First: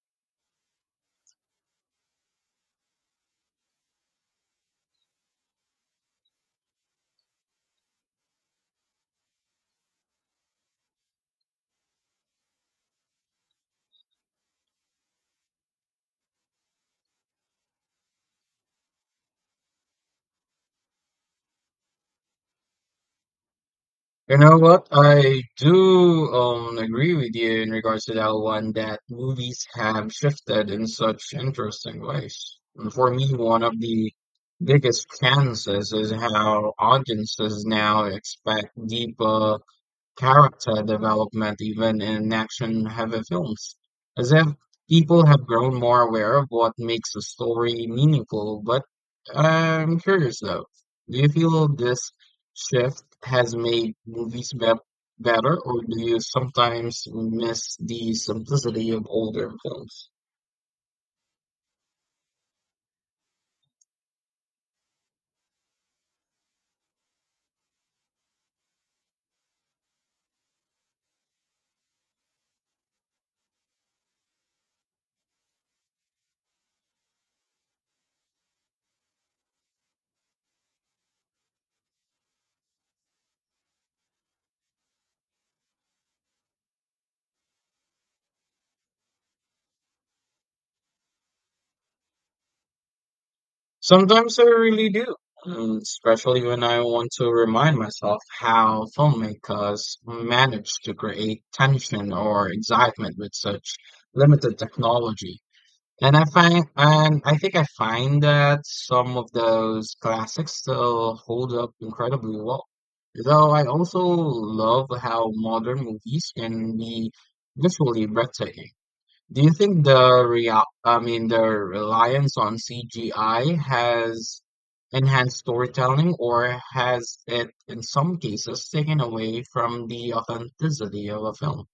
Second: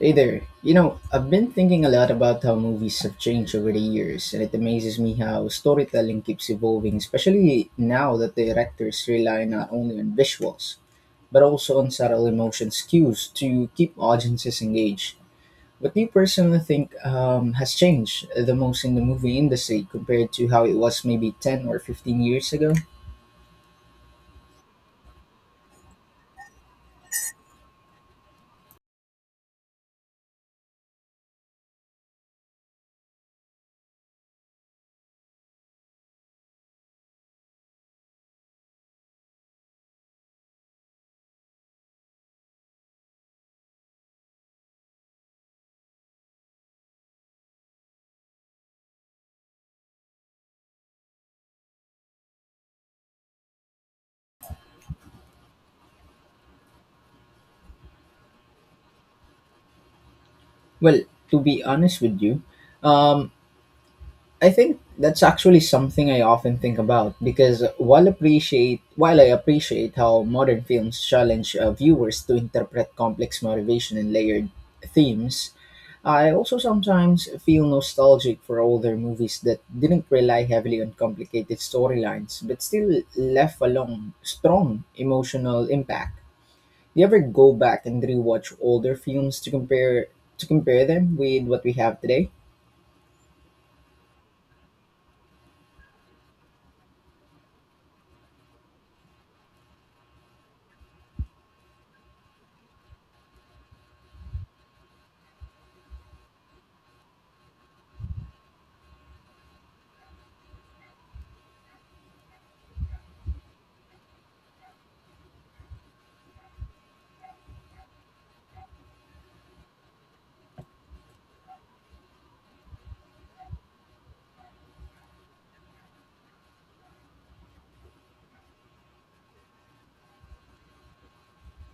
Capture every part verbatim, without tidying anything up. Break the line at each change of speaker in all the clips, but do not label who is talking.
Hey there. You know, I've been thinking a lot about how movies have changed over the years, and it amazes me how storytelling keeps evolving, especially now that the directors rely not only on visuals, but also on subtle emotions cues to keep audiences engaged. What do you personally think um, has changed the most in the movie industry compared to how it was maybe ten or fifteen years ago?
You know what? I do um agree with you in regards to that one that movies have shifted in such interesting ways. And for me, one of the biggest chances is how audiences now expect deeper character development even in action heavy films, as if people have grown more aware of what makes a story meaningful. But I'm curious though, do you feel this shift has made movies be- better, or do you sometimes miss the simplicity of older films?
Well, to be honest with you, um, I think that's actually something I often think about because while appreciate while I appreciate how modern films challenge uh, viewers to interpret complex motivation and layered themes. I also sometimes feel nostalgic for older movies that didn't rely heavily on complicated storylines but still left a long, strong emotional impact. Do you ever go back and rewatch older films to compare to compare them with what we have today?
Sometimes I really do, mm, especially when I want to remind myself how filmmakers managed to create tension or excitement with such limited technology. And I find, and I think I find that some of those classics still hold up incredibly well. Though I also love how modern movies can be visually breathtaking. Do you think the real, I mean, the reliance on C G I has enhanced storytelling, or has it, in some cases, taken away from the authenticity of a film?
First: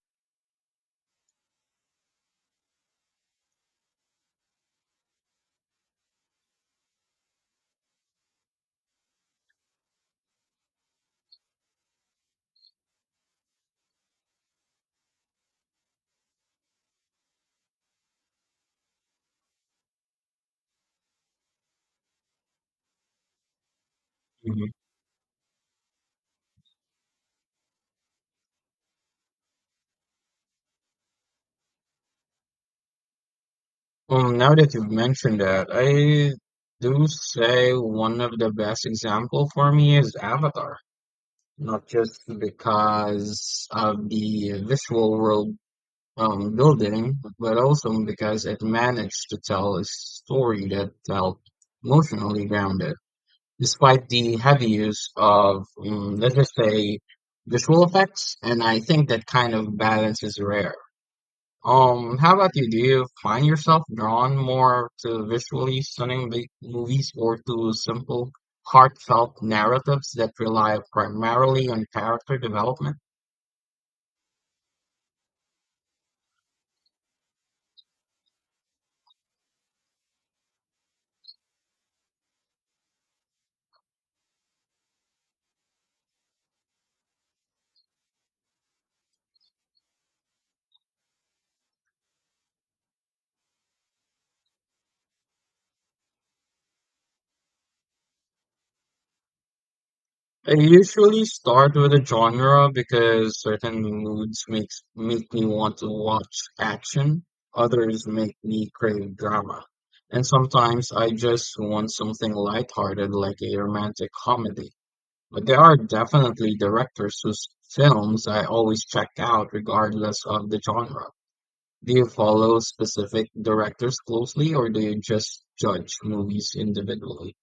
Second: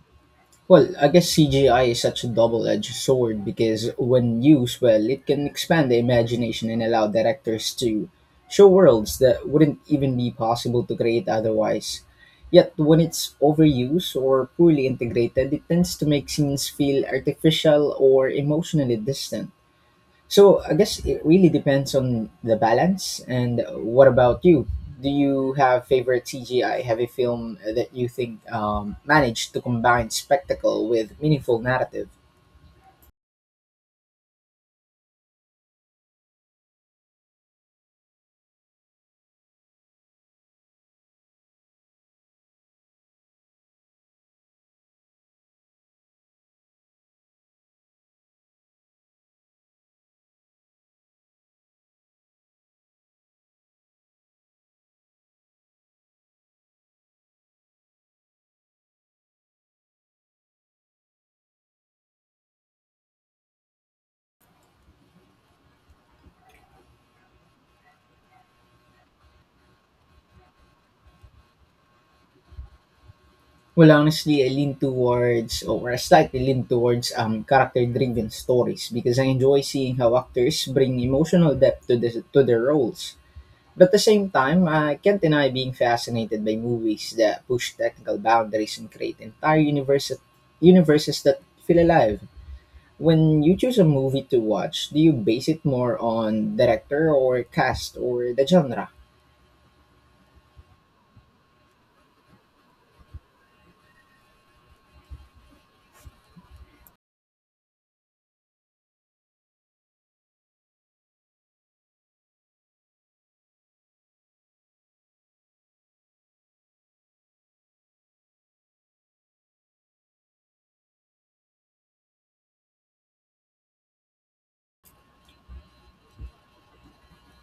Well, I guess C G I is such a double edged sword because when used well, it can expand the imagination and allow directors to show worlds that wouldn't even be possible to create otherwise. Yet, when it's overused or poorly integrated, it tends to make scenes feel artificial or emotionally distant. So I guess it really depends on the balance. And what about you?
Mhm.
Do you have favorite C G I heavy film uh, that you think um, managed to combine spectacle with meaningful narrative?
Well, now that you've mentioned that, I do say one of the best example for me is Avatar, not just because of the visual world um, building, but also because it managed to tell a story that felt emotionally grounded, despite the heavy use of, um, let's just say, visual effects. And I think that kind of balance is rare. Um, how about you? Do you find yourself drawn more to visually stunning big movies or to simple, heartfelt narratives that rely primarily on character development?
Well, honestly, I lean towards, or I slightly lean towards, um, character-driven stories because I enjoy seeing how actors bring emotional depth to the, to their roles. But at the same time, I can't deny being fascinated by movies that push technical boundaries and create entire universes, universes that feel alive. When you choose a movie to watch, do you base it more on director or cast or the genre?
I usually start with a genre because certain moods makes make me want to watch action, others make me crave drama, and sometimes I just want something lighthearted like a romantic comedy. But there are definitely directors whose films I always check out regardless of the genre. Do you follow specific directors closely, or do you just judge movies individually?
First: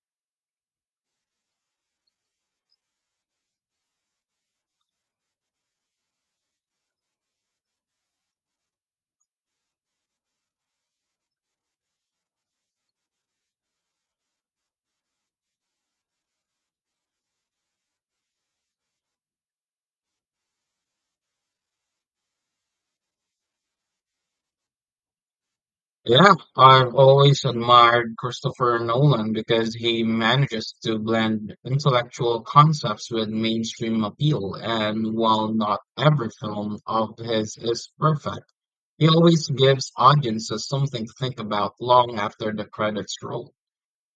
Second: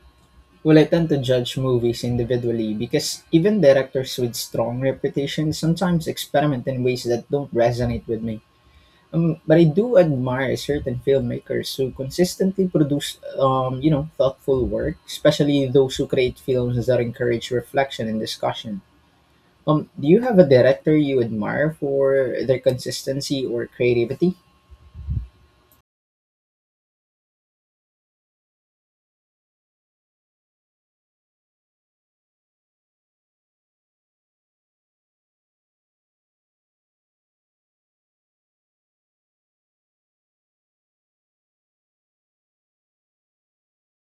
Well, I tend to judge movies individually because even directors with strong reputations sometimes experiment in ways that don't resonate with me. Um, but I do admire certain filmmakers who consistently produce, um, you know, thoughtful work, especially those who create films that encourage reflection and discussion. Um, do you have a director you admire for their consistency or creativity?
Yeah, I've always admired Christopher Nolan because he manages to blend intellectual concepts with mainstream appeal, and while not every film of his is perfect, he always gives audiences something to think about long after the credits roll.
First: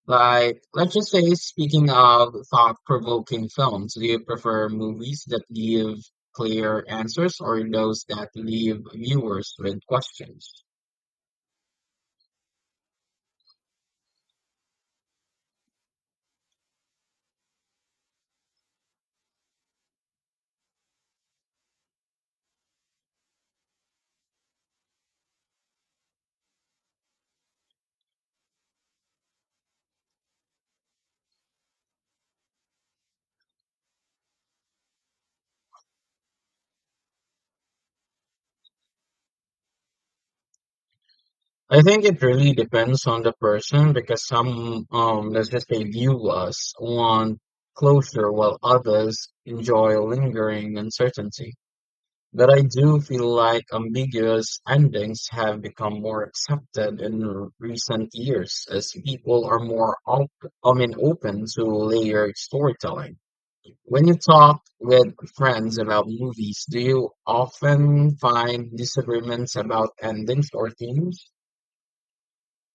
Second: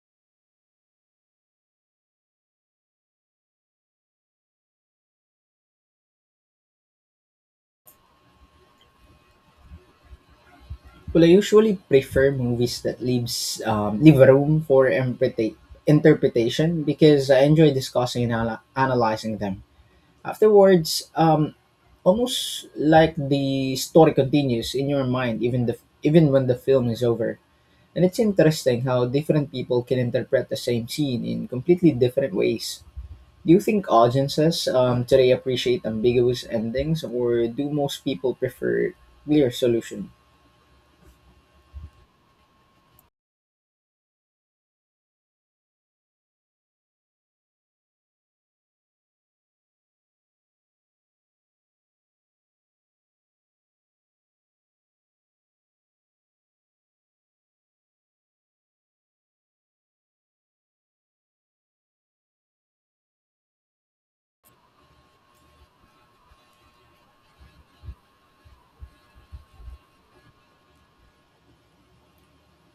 Like, let's just say, speaking of thought-provoking films, do you prefer movies that give clear answers or those that leave viewers with questions?
Well, I usually prefer movies that leaves um, leave room for interpreta- interpretation because I enjoy discussing and ana- analyzing them afterwards. Um, almost like the story continues in your mind, even the even when the film is over. And it's interesting how different people can interpret the same scene in completely different ways. Do you think audiences um, today appreciate ambiguous endings, or do most people prefer clear solution?
I think it really depends on the person because some, um, let's just say viewers want closure while others enjoy lingering uncertainty. But I do feel like ambiguous endings have become more accepted in r- recent years as people are more op- I mean, open to layered storytelling. When you talk with friends about movies, do you often find disagreements about endings or themes?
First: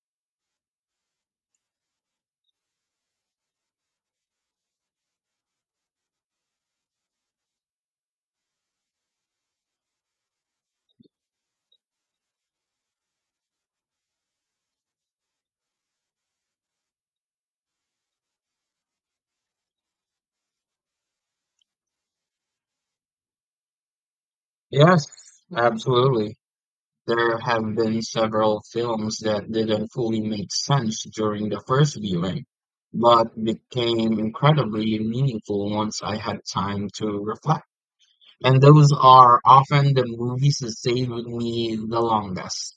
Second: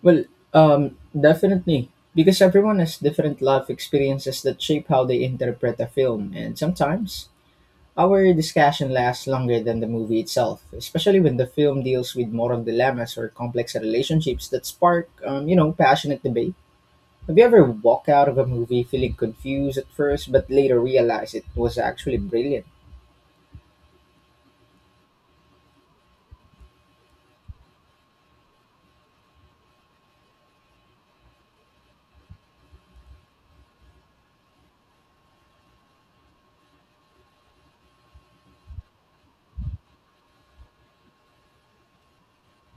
Well, um, definitely, because everyone has different life experiences that shape how they interpret a film, and sometimes our discussion lasts longer than the movie itself, especially when the film deals with moral dilemmas or complex relationships that spark, um, you know, passionate debate. Have you ever walked out of a movie feeling confused at first, but later realized it was actually brilliant?
Yes, absolutely. There have been several films that didn't fully make sense during the first viewing, but became incredibly meaningful once I had time to reflect. And those are often the movies that stay with me the longest.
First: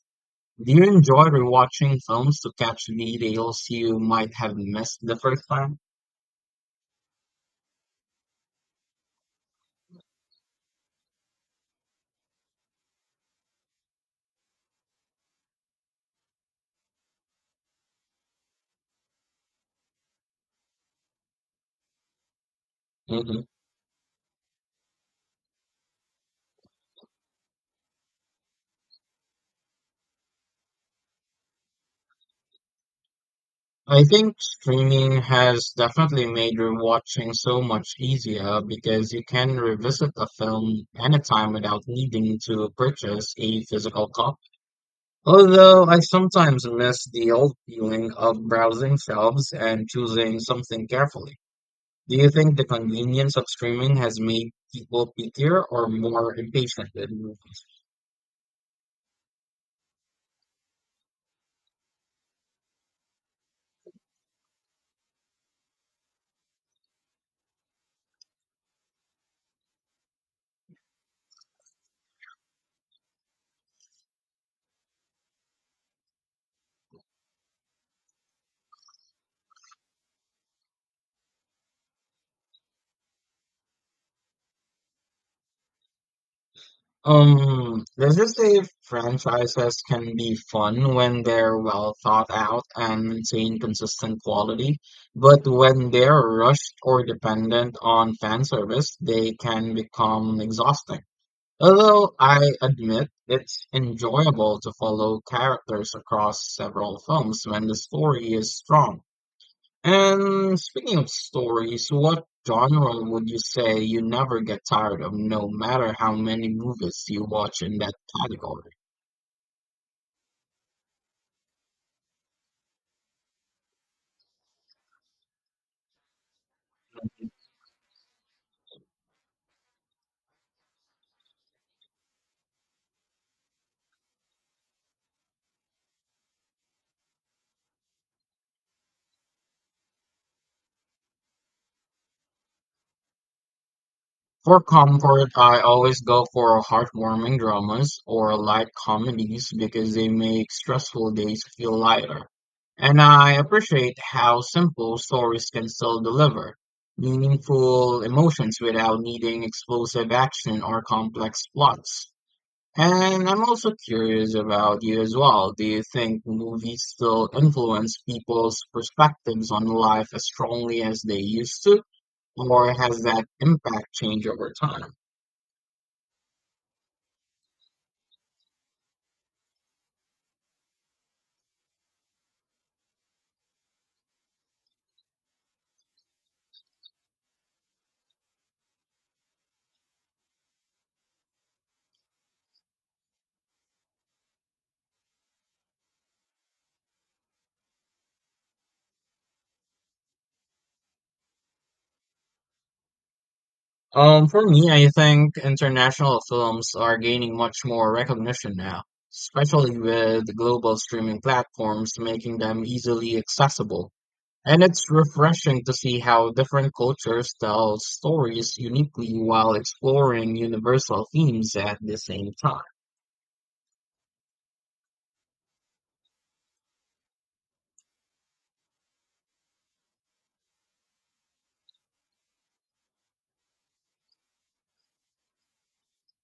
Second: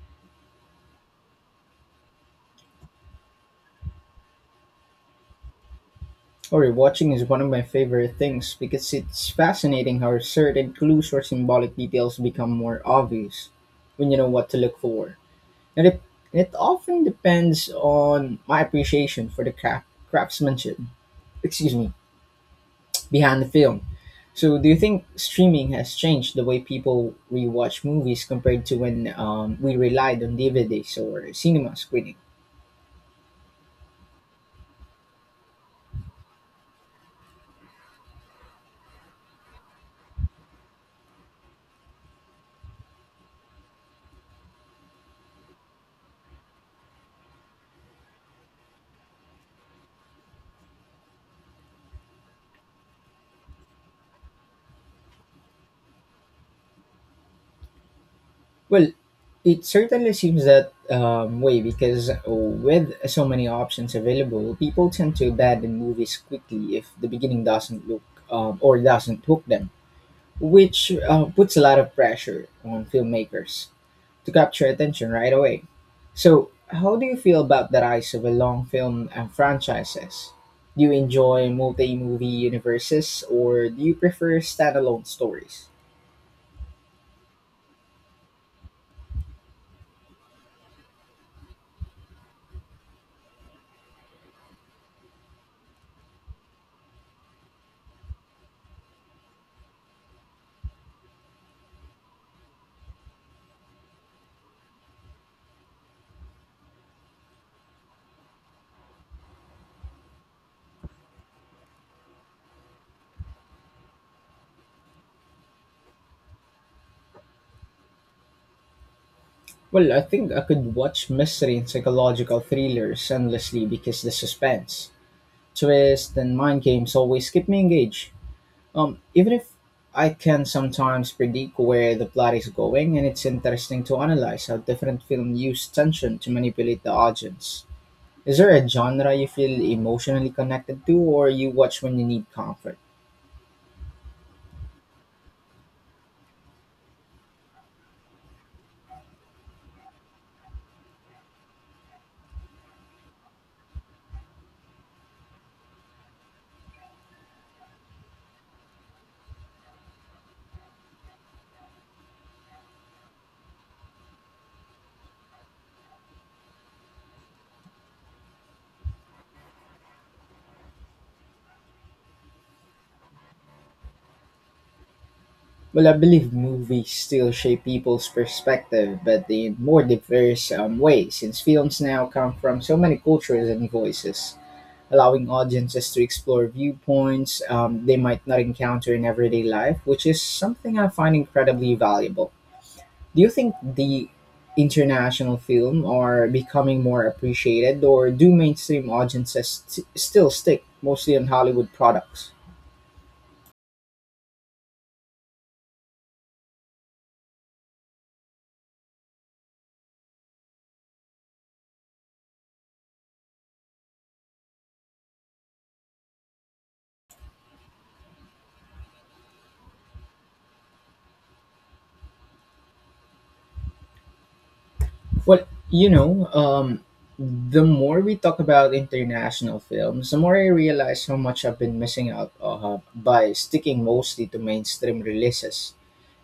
Do you enjoy rewatching films to catch details you might have missed the first time?
Or rewatching is one of my favorite things because it's fascinating how certain clues or symbolic details become more obvious when you know what to look for. And it, it often depends on my appreciation for the craft, craftsmanship. Excuse me, behind
Mhm.
the film. So, do you think streaming has changed the way people rewatch movies compared to when um, we relied on D V Ds or cinema screening?
I think streaming has definitely made rewatching so much easier because you can revisit a film anytime without needing to purchase a physical copy. Although I sometimes miss the old feeling of browsing shelves and choosing something carefully. Do you think the convenience of streaming has made people pickier or more impatient with movies?
Well, it certainly seems that um, way because uh, with so many options available, people tend to abandon movies quickly if the beginning doesn't look um, or doesn't hook them, which uh, puts a lot of pressure on filmmakers to capture attention right away. So, how do you feel about the rise of a long film and franchises? Do you enjoy multi movie universes or do you prefer standalone stories?
Um, this is say franchises can be fun when they're well thought out and maintain consistent quality, but when they're rushed or dependent on fan service, they can become exhausting. Although I admit it's enjoyable to follow characters across several films when the story is strong. And speaking of stories, what genre would you say you never get tired of, no matter how many movies you watch in that category?
Well, I think I could watch mystery and psychological thrillers endlessly because the suspense, twist, and mind games always keep me engaged. Um, even if I can sometimes predict where the plot is going, and it's interesting to analyze how different films use tension to manipulate the audience. Is there a genre you feel emotionally connected to or you watch when you need comfort?
For comfort, I always go for heartwarming dramas or light comedies because they make stressful days feel lighter. And I appreciate how simple stories can still deliver meaningful emotions without needing explosive action or complex plots. And I'm also curious about you as well. Do you think movies still influence people's perspectives on life as strongly as they used to, or has that impact changed over time?
Well, I believe movies still shape people's perspective, but in more diverse um, ways, since films now come from so many cultures and voices, allowing audiences to explore viewpoints um, they might not encounter in everyday life, which is something I find incredibly valuable. Do you think the international film are becoming more appreciated, or do mainstream audiences st- still stick mostly on Hollywood products?
Um, for me, I think international films are gaining much more recognition now, especially with global streaming platforms making them easily accessible. And it's refreshing to see how different cultures tell stories uniquely while exploring universal themes at the same time.
Well, you know, um, the more we talk about international films, the more I realize how much I've been missing out uh, by sticking mostly to mainstream releases.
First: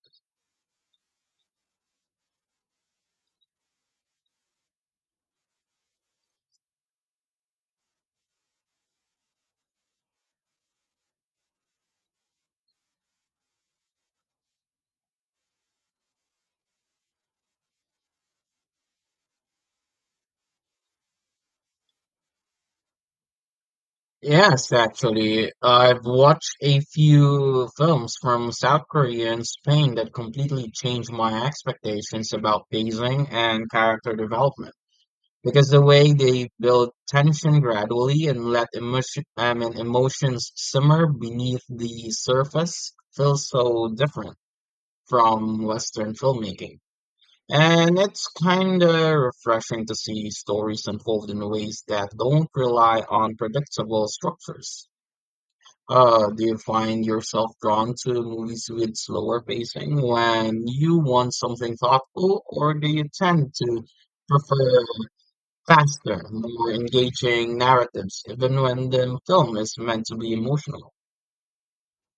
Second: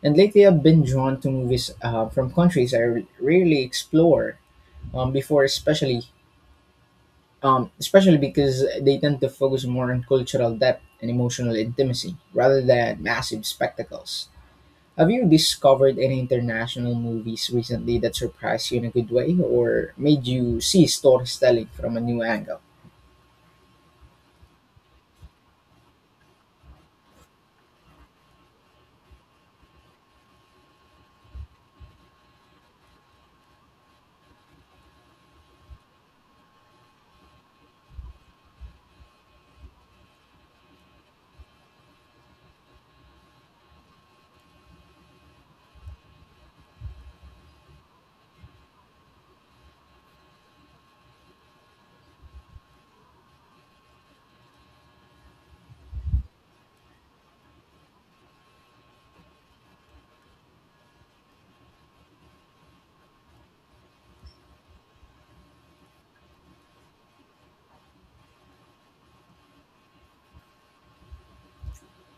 And lately, I've been drawn to movies uh, from countries I r- rarely explore um, before, especially um, especially because they tend to focus more on cultural depth and emotional intimacy rather than massive spectacles. Have you discovered any international movies recently that surprised you in a good way or made you see storytelling from a new angle?
Yes, actually, I've watched a few films from South Korea and Spain that completely changed my expectations about pacing and character development. Because the way they build tension gradually and let emotion, I mean, emotions simmer beneath the surface feels so different from Western filmmaking. And it's kind of refreshing to see stories unfold in ways that don't rely on predictable structures. Uh, do you find yourself drawn to movies with slower pacing when you want something thoughtful, or do you tend to prefer faster, more engaging narratives, even when the film is meant to be emotional?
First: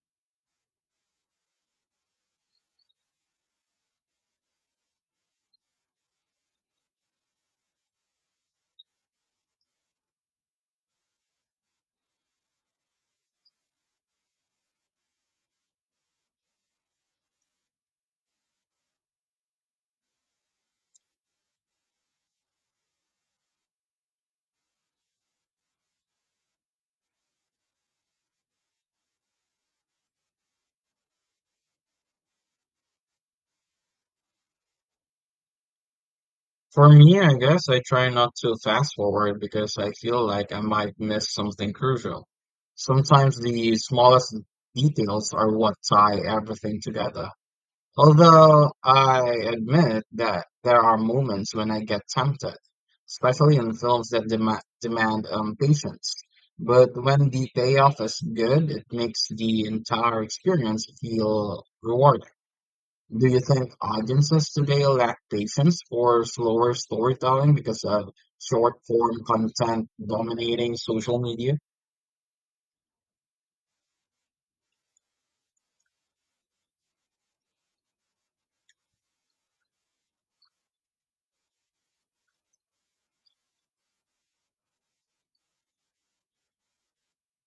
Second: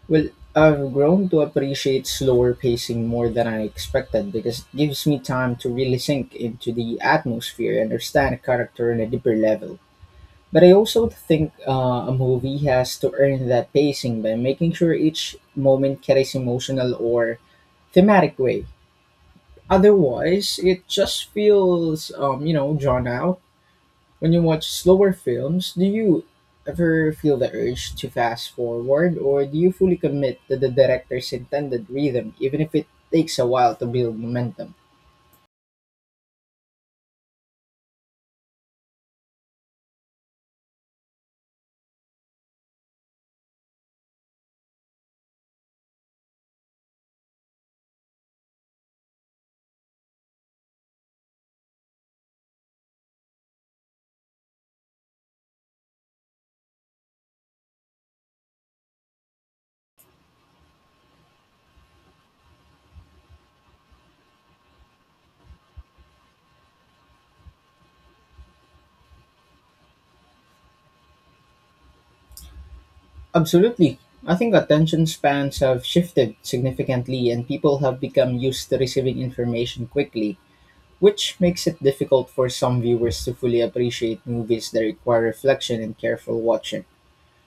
Well, I've grown to appreciate slower pacing more than I expected because it gives me time to really sink into the atmosphere and understand a character on a deeper level. But I also think uh, a movie has to earn that pacing by making sure each moment carries emotional or thematic weight. Otherwise, it just feels, um, you know, drawn out. When you watch slower films, do you ever feel the urge to fast forward, or do you fully commit to the director's intended rhythm, even if it takes a while to build momentum?
For me, I guess I try not to fast forward because I feel like I might miss something crucial. Sometimes the smallest details are what tie everything together. Although I admit that there are moments when I get tempted, especially in films that dema demand um, patience. But when the payoff is good, it makes the entire experience feel rewarding. Do you think audiences today lack patience for slower storytelling because of short form content dominating social media?
Absolutely. I think attention spans have shifted significantly and people have become used to receiving information quickly, which makes it difficult for some viewers to fully appreciate movies that require reflection and careful watching.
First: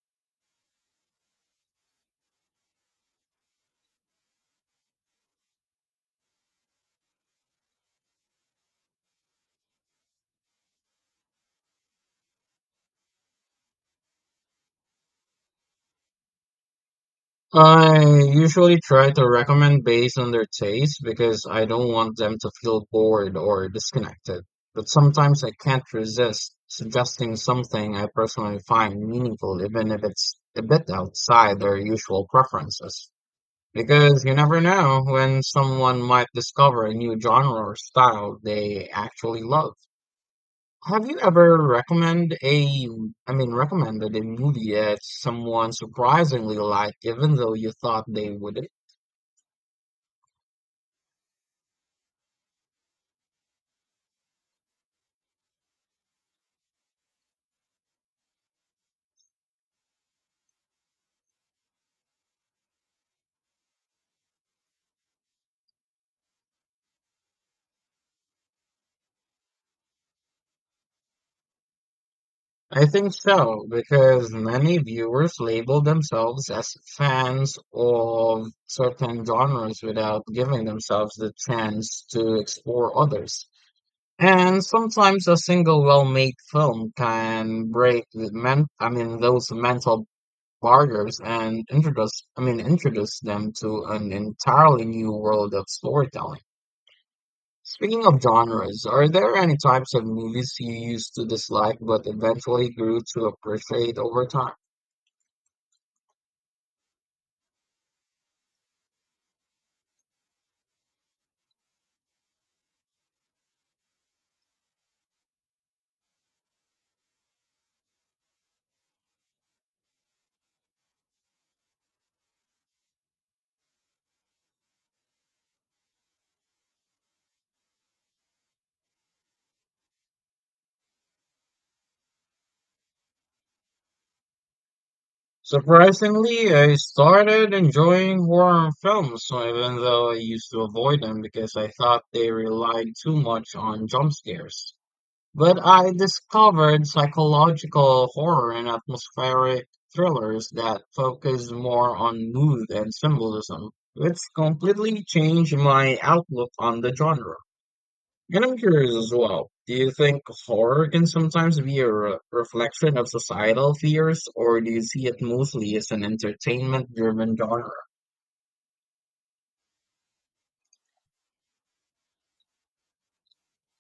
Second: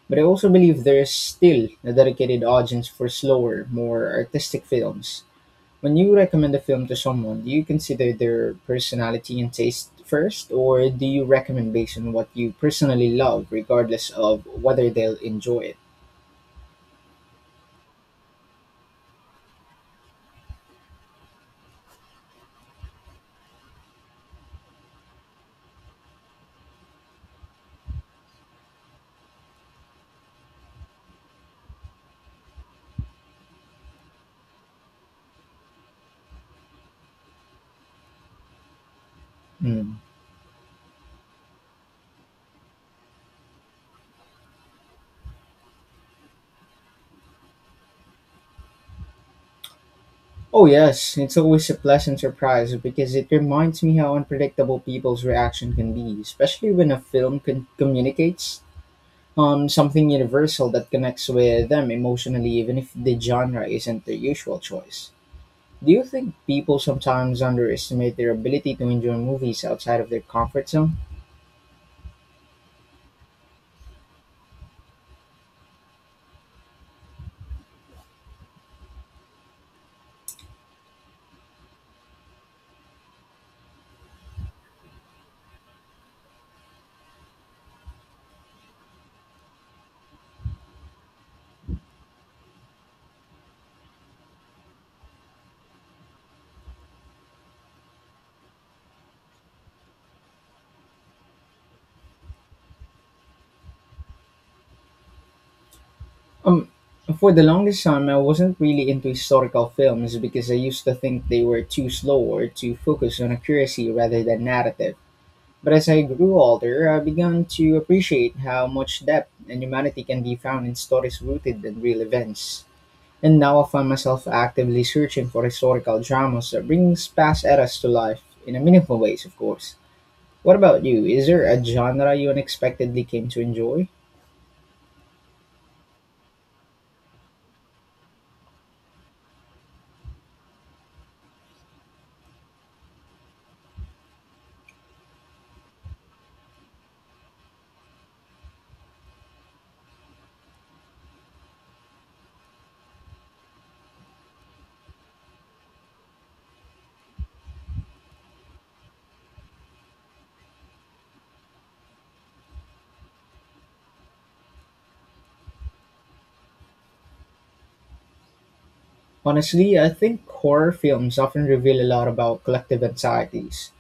But I also believe there is still a dedicated audience for slower, more artistic films. When you recommend a film to someone, do you consider their personality and taste first, or do you recommend based on what you personally love, regardless of whether they'll enjoy it?
I usually try to recommend based on their taste because I don't want them to feel bored or disconnected. But sometimes I can't resist suggesting something I personally find meaningful, even if it's a bit outside their usual preferences. Because you never know when someone might discover a new genre or style they actually love.
Hmm.
Have you ever recommend a, I mean, recommended a movie that someone surprisingly liked, even though you thought they wouldn't?
Oh, yes, it's always a pleasant surprise because it reminds me how unpredictable people's reaction can be, especially when a film con- communicates um, something universal that connects with them emotionally, even if the genre isn't their usual choice. Do you think people sometimes underestimate their ability to enjoy movies outside of their comfort zone?
I think so, because many viewers label themselves as fans of certain genres without giving themselves the chance to explore others. And sometimes a single well-made film can break the men I mean those mental barriers and introduce I mean introduce them to an entirely new world of storytelling. Speaking of genres, are there any types of movies you used to dislike but eventually grew to appreciate over time?
Um, for the longest time, I wasn't really into historical films because I used to think they were too slow or too focused on accuracy rather than narrative. But as I grew older, I began to appreciate how much depth and humanity can be found in stories rooted in real events. And now I find myself actively searching for historical dramas that brings past eras to life in a meaningful ways, of course. What about you? Is there a genre you unexpectedly came to enjoy?
Surprisingly, I started enjoying horror films, so even though I used to avoid them because I thought they relied too much on jump scares. But I discovered psychological horror and atmospheric thrillers that focus more on mood and symbolism. It's completely changed my outlook on the genre. And I'm curious as well. Do you think horror can sometimes be a re- reflection of societal fears, or do you see it mostly as an entertainment-driven genre?
Honestly, I think horror films often reveal a lot about collective anxieties,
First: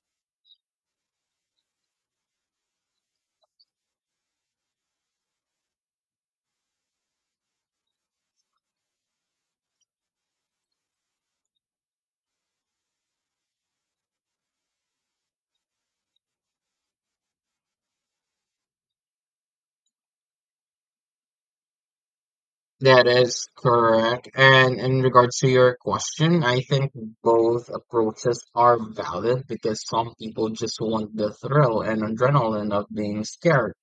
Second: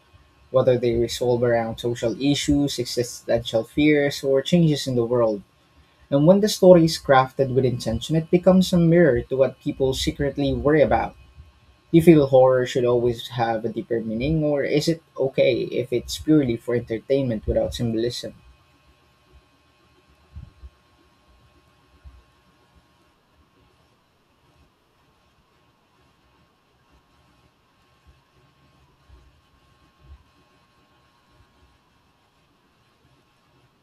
whether they resolve around social issues, existential fears, or changes in the world. And when the story is crafted with intention, it becomes a mirror to what people secretly worry about. Do you feel horror should always have a deeper meaning, or is it okay if it's purely for entertainment without symbolism?
That is correct. And in regards to your question, I think both approaches are valid because some people just want the thrill and adrenaline of being scared,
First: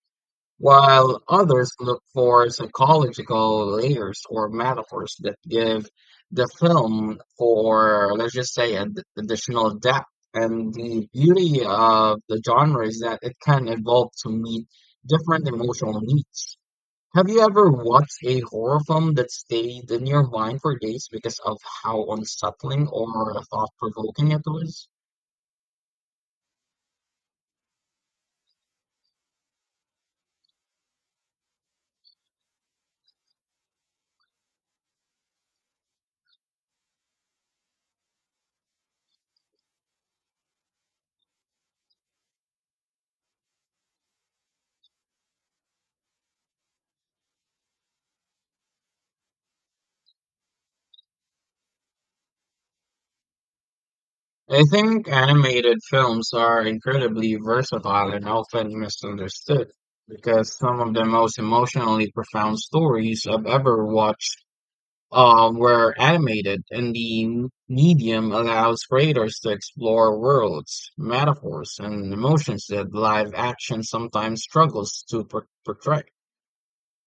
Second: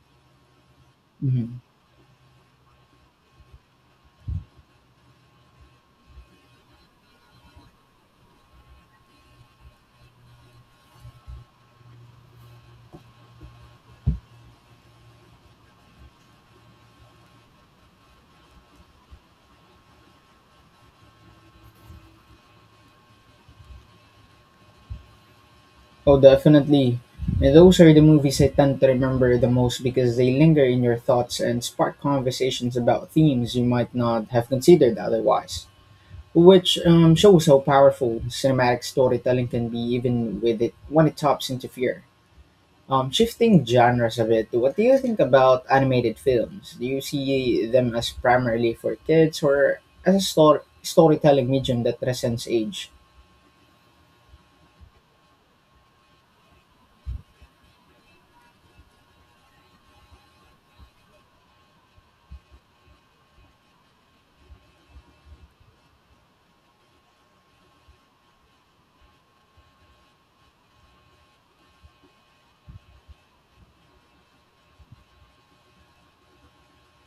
while
Hmm.
others look for psychological layers or metaphors that give the film, for let's just say, ad- additional depth. And the beauty of the genre is that it can evolve to meet different emotional needs. Have you ever watched a horror film that stayed in your mind for days because of how unsettling or thought-provoking it was?
Oh, definitely. And those are the movies I tend to remember the most because they linger in your thoughts and spark conversations about themes you might not have considered otherwise. Which um, shows how powerful cinematic storytelling can be, even with it when it taps into fear. Um, shifting genres a bit, what do you think about animated films? Do you see them as primarily for kids or as a stor- storytelling medium that transcends age?
I think animated films are incredibly versatile and often misunderstood because some of the most emotionally profound stories I've ever watched uh, were animated, and the m- medium allows creators to explore worlds, metaphors, and emotions that live action sometimes struggles to por- portray.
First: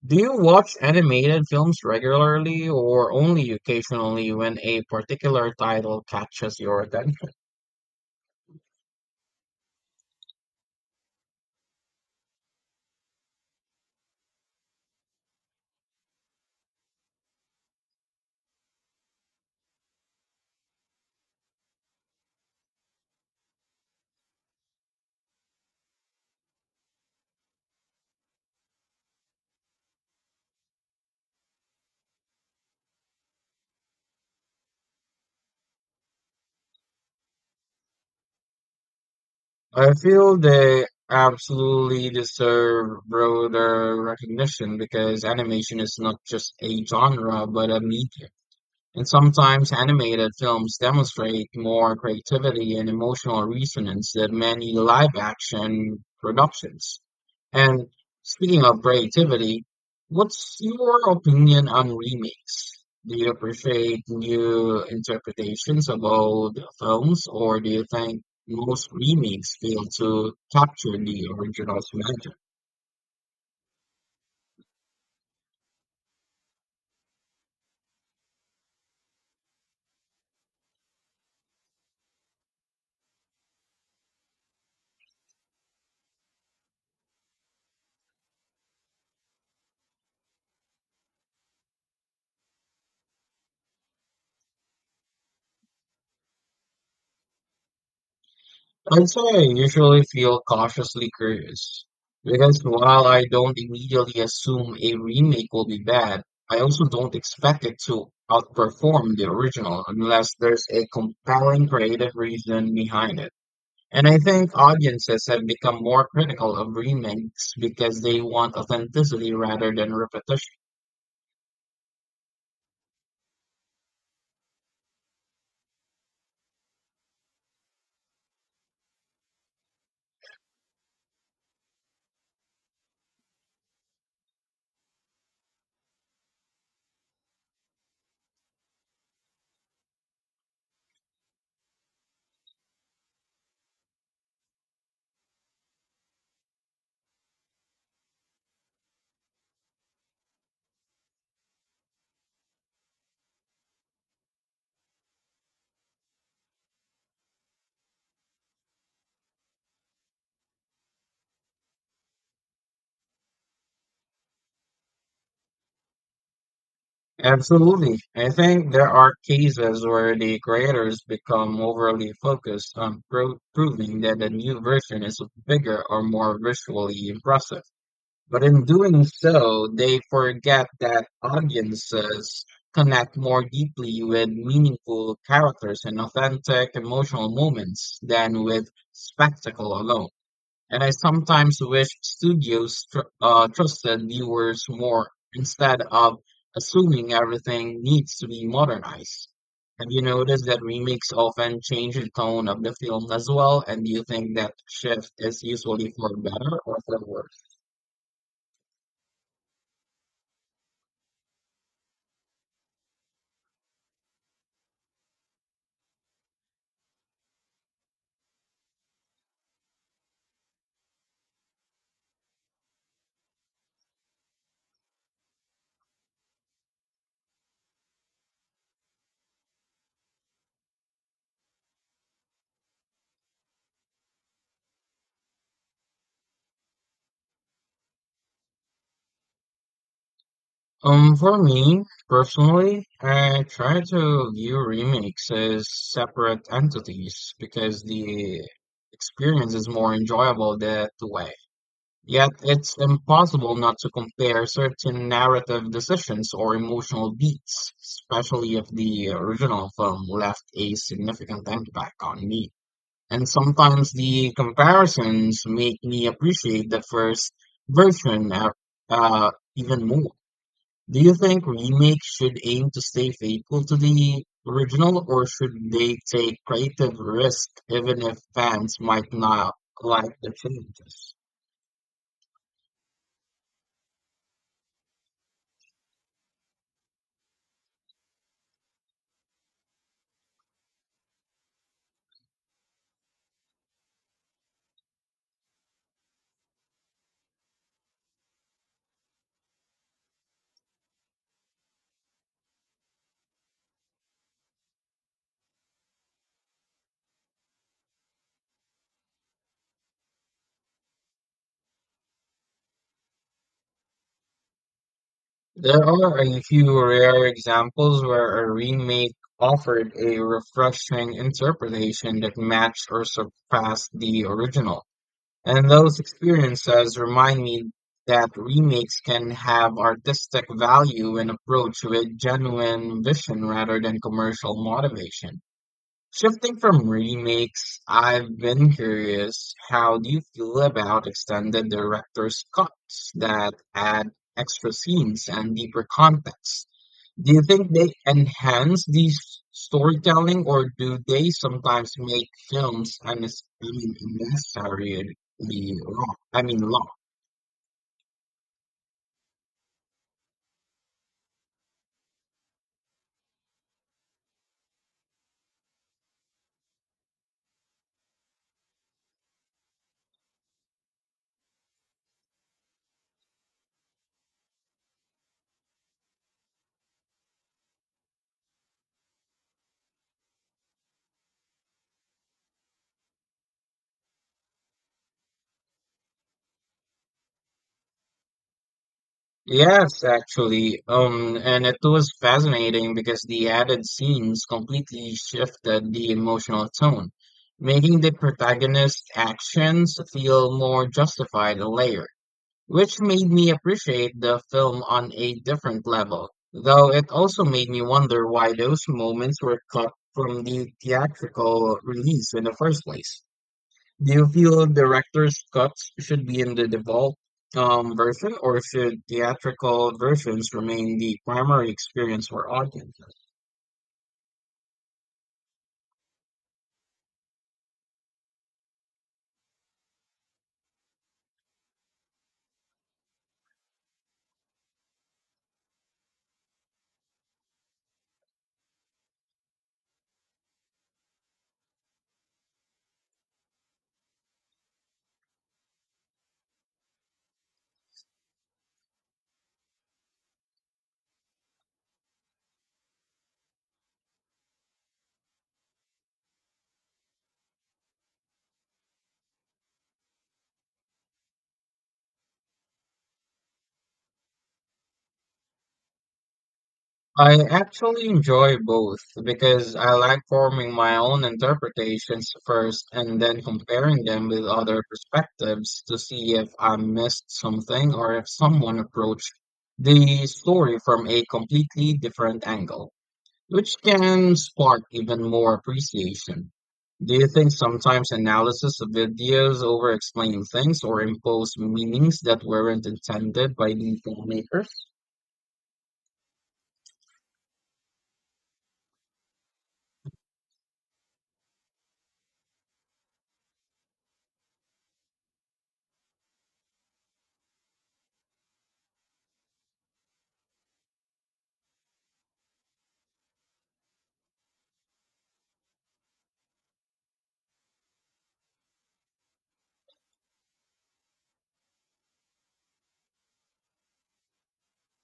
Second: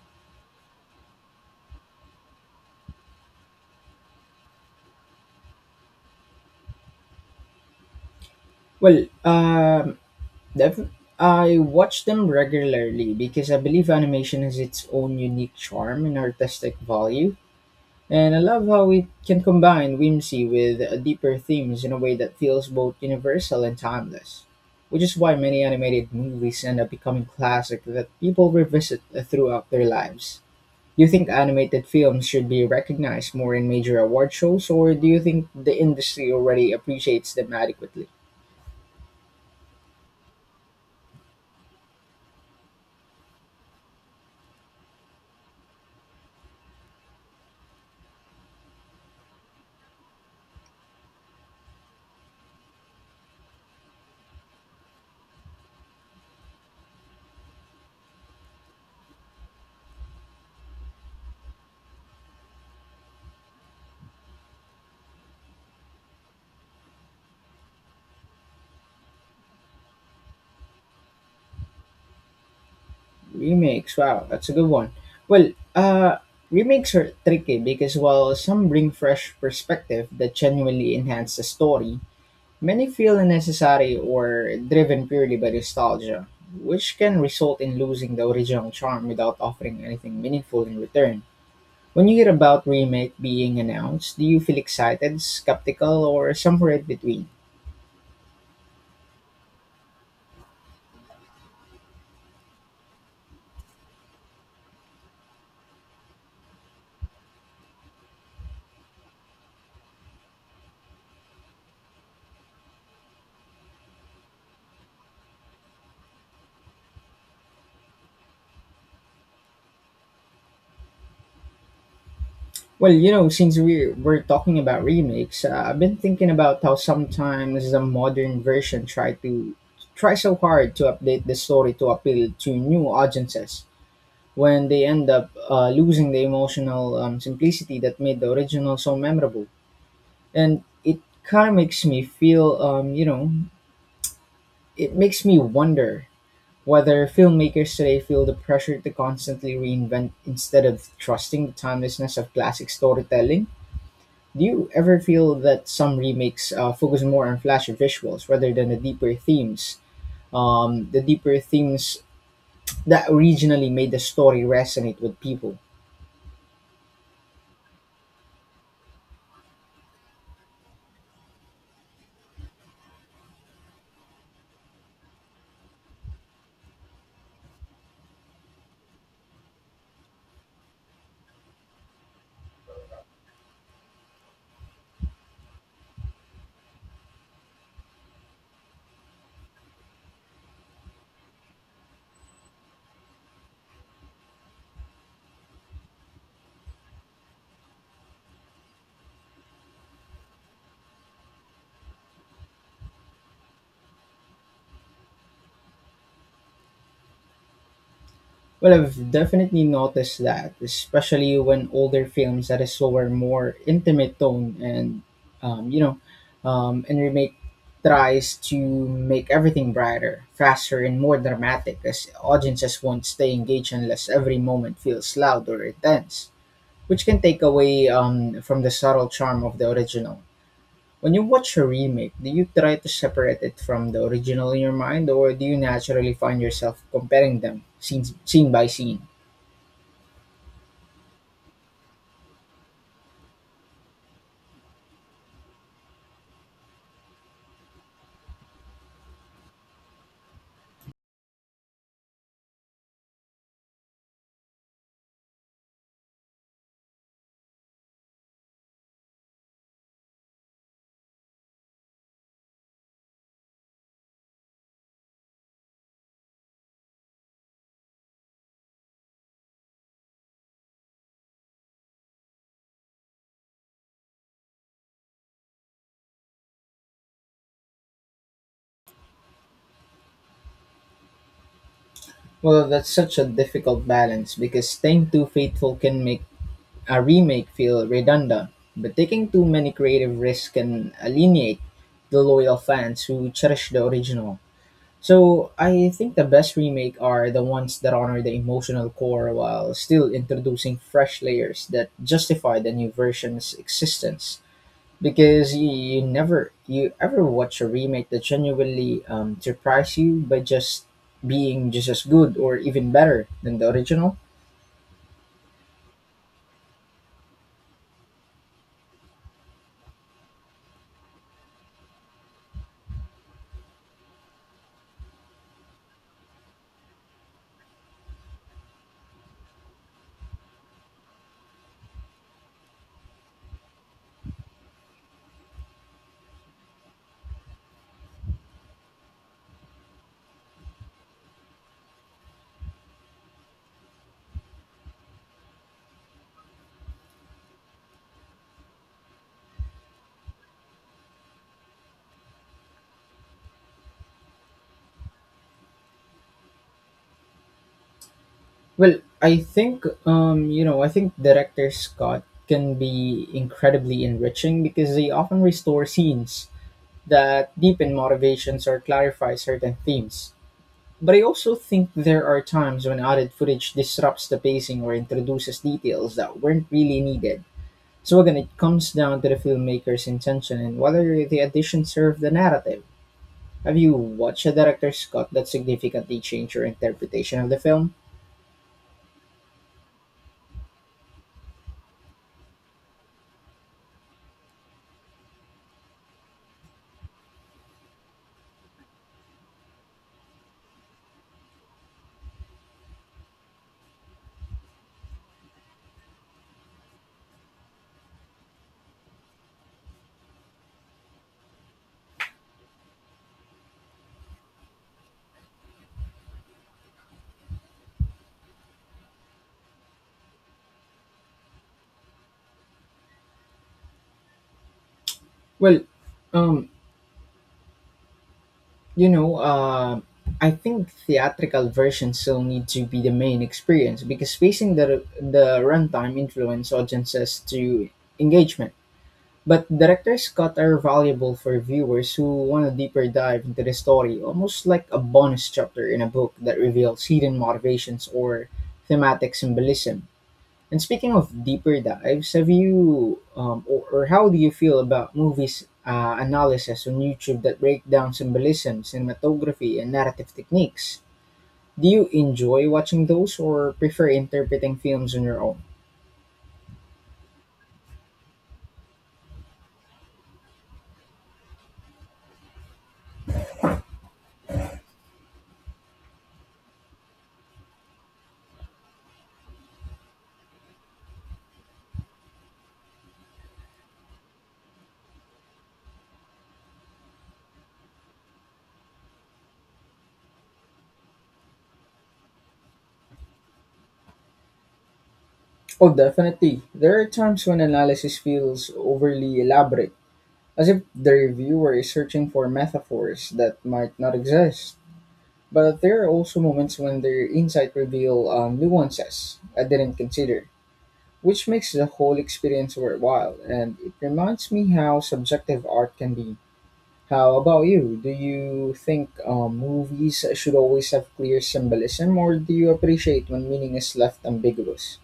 Do you watch animated films regularly or only occasionally when a particular title catches your attention?
Well, um, def- I watch them regularly because I believe animation has its own unique charm and artistic value. And I love how it can combine whimsy with uh, deeper themes in a way that feels both universal and timeless, which is why many animated movies end up becoming classic that people revisit uh, throughout their lives. Do you think animated films should be recognized more in major award shows, or do you think the industry already appreciates them adequately?
I feel they absolutely deserve broader recognition because animation is not just a genre but a medium. And sometimes animated films demonstrate more creativity and emotional resonance than many live action productions. And speaking of creativity, what's your opinion on remakes? Do you appreciate new interpretations of old films, or do you think most remakes fail to capture the original's magic?
Remakes, wow, that's a good one. Well, uh, remakes are tricky because while some bring fresh perspective that genuinely enhance the story, many feel unnecessary or driven purely by nostalgia, which can result in losing the original charm without offering anything meaningful in return. When you hear about remake being announced, do you feel excited, skeptical, or somewhere in between?
I'd say I usually feel cautiously curious because while I don't immediately assume a remake will be bad, I also don't expect it to outperform the original unless there's a compelling creative reason behind it. And I think audiences have become more critical of remakes because they want authenticity rather than repetition.
Well, you know, since we're, we're talking about remakes, uh, I've been thinking about how sometimes the modern version try to try so hard to update the story to appeal to new audiences when they end up uh, losing the emotional um, simplicity that made the original so memorable. And it kind of makes me feel, um, you know, it makes me wonder whether filmmakers today feel the pressure to constantly reinvent instead of trusting the timelessness of classic storytelling. Do you ever feel that some remakes uh, focus more on flashy visuals rather than the deeper themes? Um, the deeper themes that originally made the story resonate with people.
Absolutely. I think there are cases where the creators become overly focused on pro- proving that the new version is bigger or more visually impressive. But in doing so, they forget that audiences connect more deeply with meaningful characters and authentic emotional moments than with spectacle alone. And I sometimes wish studios tr- uh, trusted viewers more instead of assuming everything needs to be modernized. Have you noticed that remakes often change the tone of the film as well? And do you think that shift is usually for better or for worse?
Well, I've definitely noticed that, especially when older films had a slower, more intimate tone, and um, you know, um, and remake tries to make everything brighter, faster, and more dramatic, as audiences won't stay engaged unless every moment feels loud or intense, which can take away um, from the subtle charm of the original. When you watch a remake, do you try to separate it from the original in your mind, or do you naturally find yourself comparing them scene, scene by scene?
Um, for me personally, I try to view remakes as separate entities because the experience is more enjoyable that way. Yet it's impossible not to compare certain narrative decisions or emotional beats, especially if the original film left a significant impact on me. And sometimes the comparisons make me appreciate the first version uh, uh, even more. Do you think remakes should aim to stay faithful to the original, or should they take creative risk even if fans might not like the changes?
Well, that's such a difficult balance because staying too faithful can make a remake feel redundant, but taking too many creative risks can alienate the loyal fans who cherish the original. So, I think the best remake are the ones that honor the emotional core while still introducing fresh layers that justify the new version's existence because you, you never you ever watch a remake that genuinely um, surprised you by just being just as good or even better than the original.
There are a few rare examples where a remake offered a refreshing interpretation that matched or surpassed the original. And those experiences remind me that remakes can have artistic value when approached with genuine vision rather than commercial motivation. Shifting from remakes, I've been curious, how do you feel about extended director's cuts that add extra scenes and deeper context? Do you think they enhance the s- storytelling, or do they sometimes make films unnecessarily unnecessarily long? I mean, long.
Well i think um you know i think director scott can be incredibly enriching because they often restore scenes that deepen motivations or clarify certain themes, but I also think there are times when added footage disrupts the pacing or introduces details that weren't really needed. So again, it comes down to the filmmaker's intention and whether the addition served the narrative. Have you watched a director's cut that significantly changed your interpretation of the film?
Yes, actually. Um, and it was fascinating because the added scenes completely shifted the emotional tone, making the protagonist's actions feel more justified and layered, which made me appreciate the film on a different level. Though it also made me wonder why those moments were cut from the theatrical release in the first place. Do you feel director's cuts should be in the default um, version, or should theatrical versions remain the primary experience for audiences?
Well, um, you know, uh, I think theatrical versions still need to be the main experience because spacing the the runtime influence audiences to engagement. But director's cut are valuable for viewers who want a deeper dive into the story, almost like a bonus chapter in a book that reveals hidden motivations or thematic symbolism. And speaking of deeper dives, have you um, or, or how do you feel about movies uh, analysis on YouTube that break down symbolism, cinematography, and narrative techniques? Do you enjoy watching those or prefer interpreting films on your own?
I actually enjoy both because I like forming my own interpretations first and then comparing them with other perspectives to see if I missed something or if someone approached the story from a completely different angle, which can spark even more appreciation. Do you think sometimes analysis of videos over explain things or impose meanings that weren't intended by the filmmakers?
Oh, definitely. There are times when analysis feels overly elaborate as if the reviewer is searching for metaphors that might not exist. But there are also moments when their insight reveal um, nuances I didn't consider, which makes the whole experience worthwhile. And it reminds me how subjective art can be. How about you? Do you think um, movies should always have clear symbolism, or do you appreciate when meaning is left ambiguous?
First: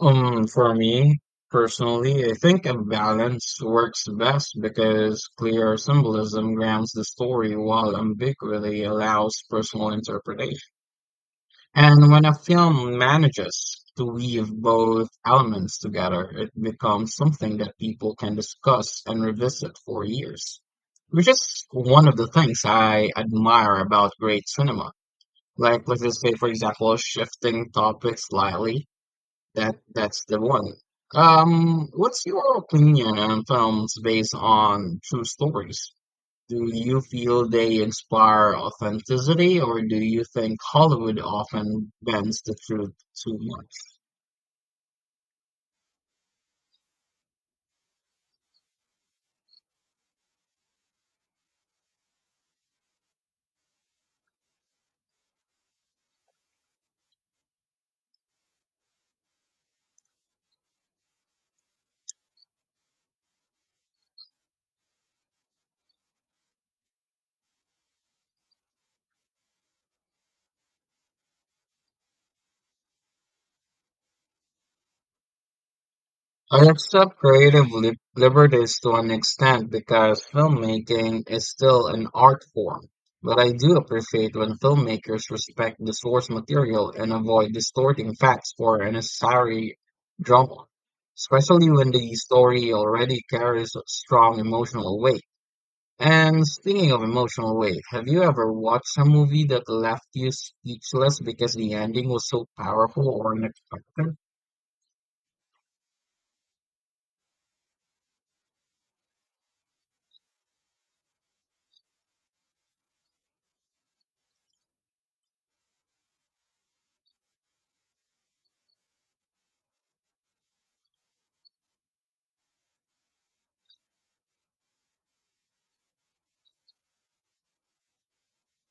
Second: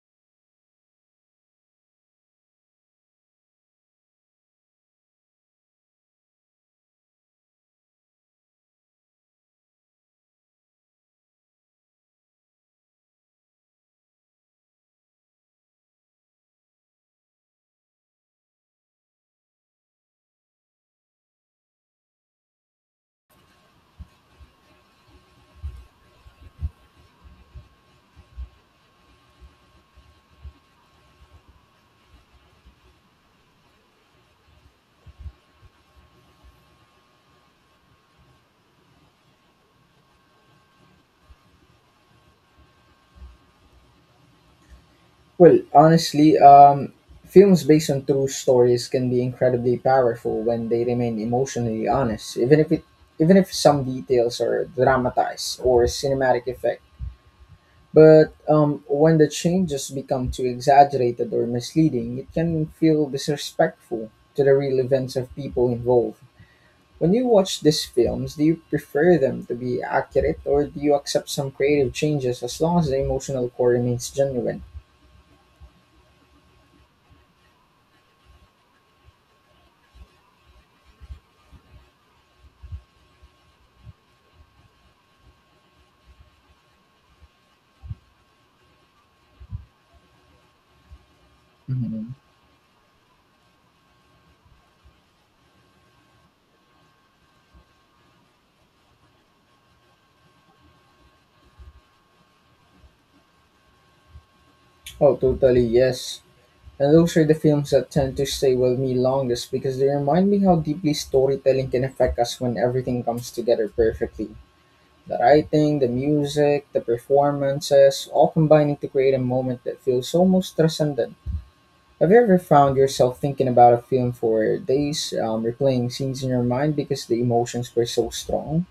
Um, for me personally, I think a balance works best because clear symbolism grounds the story while ambiguity allows personal interpretation. And when a film manages to weave both elements together, it becomes something that people can discuss and revisit for years, which is one of the things I admire about great cinema. Like, let's just say, for example, shifting topics slightly. That that's the one. Um, what's your opinion on films based on true stories? Do you feel they inspire authenticity, or do you think Hollywood often bends the truth too much?
Well, honestly, um, films based on true stories can be incredibly powerful when they remain emotionally honest, even if it even if some details are dramatized or cinematic effect. But um, when the changes become too exaggerated or misleading, it can feel disrespectful to the real events of people involved. When you watch these films, do you prefer them to be accurate or do you accept some creative changes as long as the emotional core remains genuine?
I accept creative lib liberties to an extent because filmmaking is still an art form, but I do appreciate when filmmakers respect the source material and avoid distorting facts for a necessary drama, especially when
Mhm.
the story already carries a strong emotional weight. And speaking of emotional weight, have you ever watched a movie that left you speechless because the ending was so powerful or unexpected?
Oh, totally, yes. And those are the films that tend to stay with me longest because they remind me how deeply storytelling can affect us when everything comes together perfectly. The writing, the music, the performances, all combining to create a moment that feels almost transcendent. Have you ever found yourself thinking about a film for days, um, replaying scenes in your mind because the emotions were so strong?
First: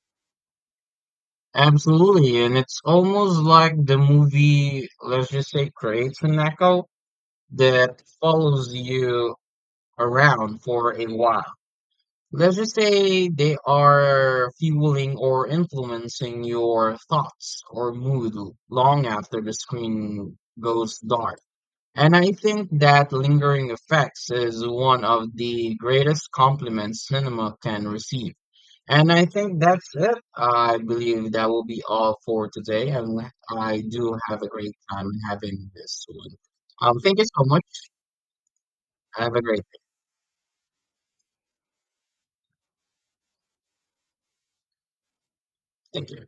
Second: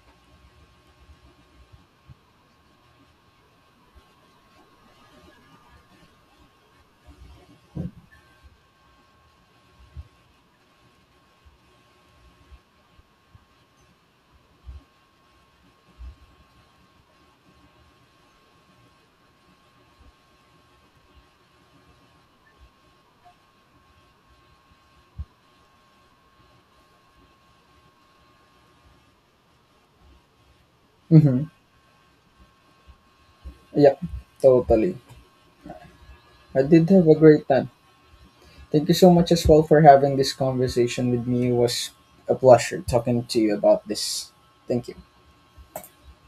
Absolutely, and it's almost like the movie, let's just say, creates an echo that follows you around for a while. Let's just say they are fueling or influencing your thoughts or mood long after the screen goes dark. And I think that lingering effects is one of the greatest compliments cinema can receive. And I think that's it. I believe
Mm-hmm.
that will be all for today. And I
Yep,
do have a great
totally.
time having this one.
I did
Um,
have a
thank you so
great
much.
time. Thank you so much
Have a
as
great
well
day.
for having this conversation with me. It was a pleasure talking to you about this. Thank you.
Thank you.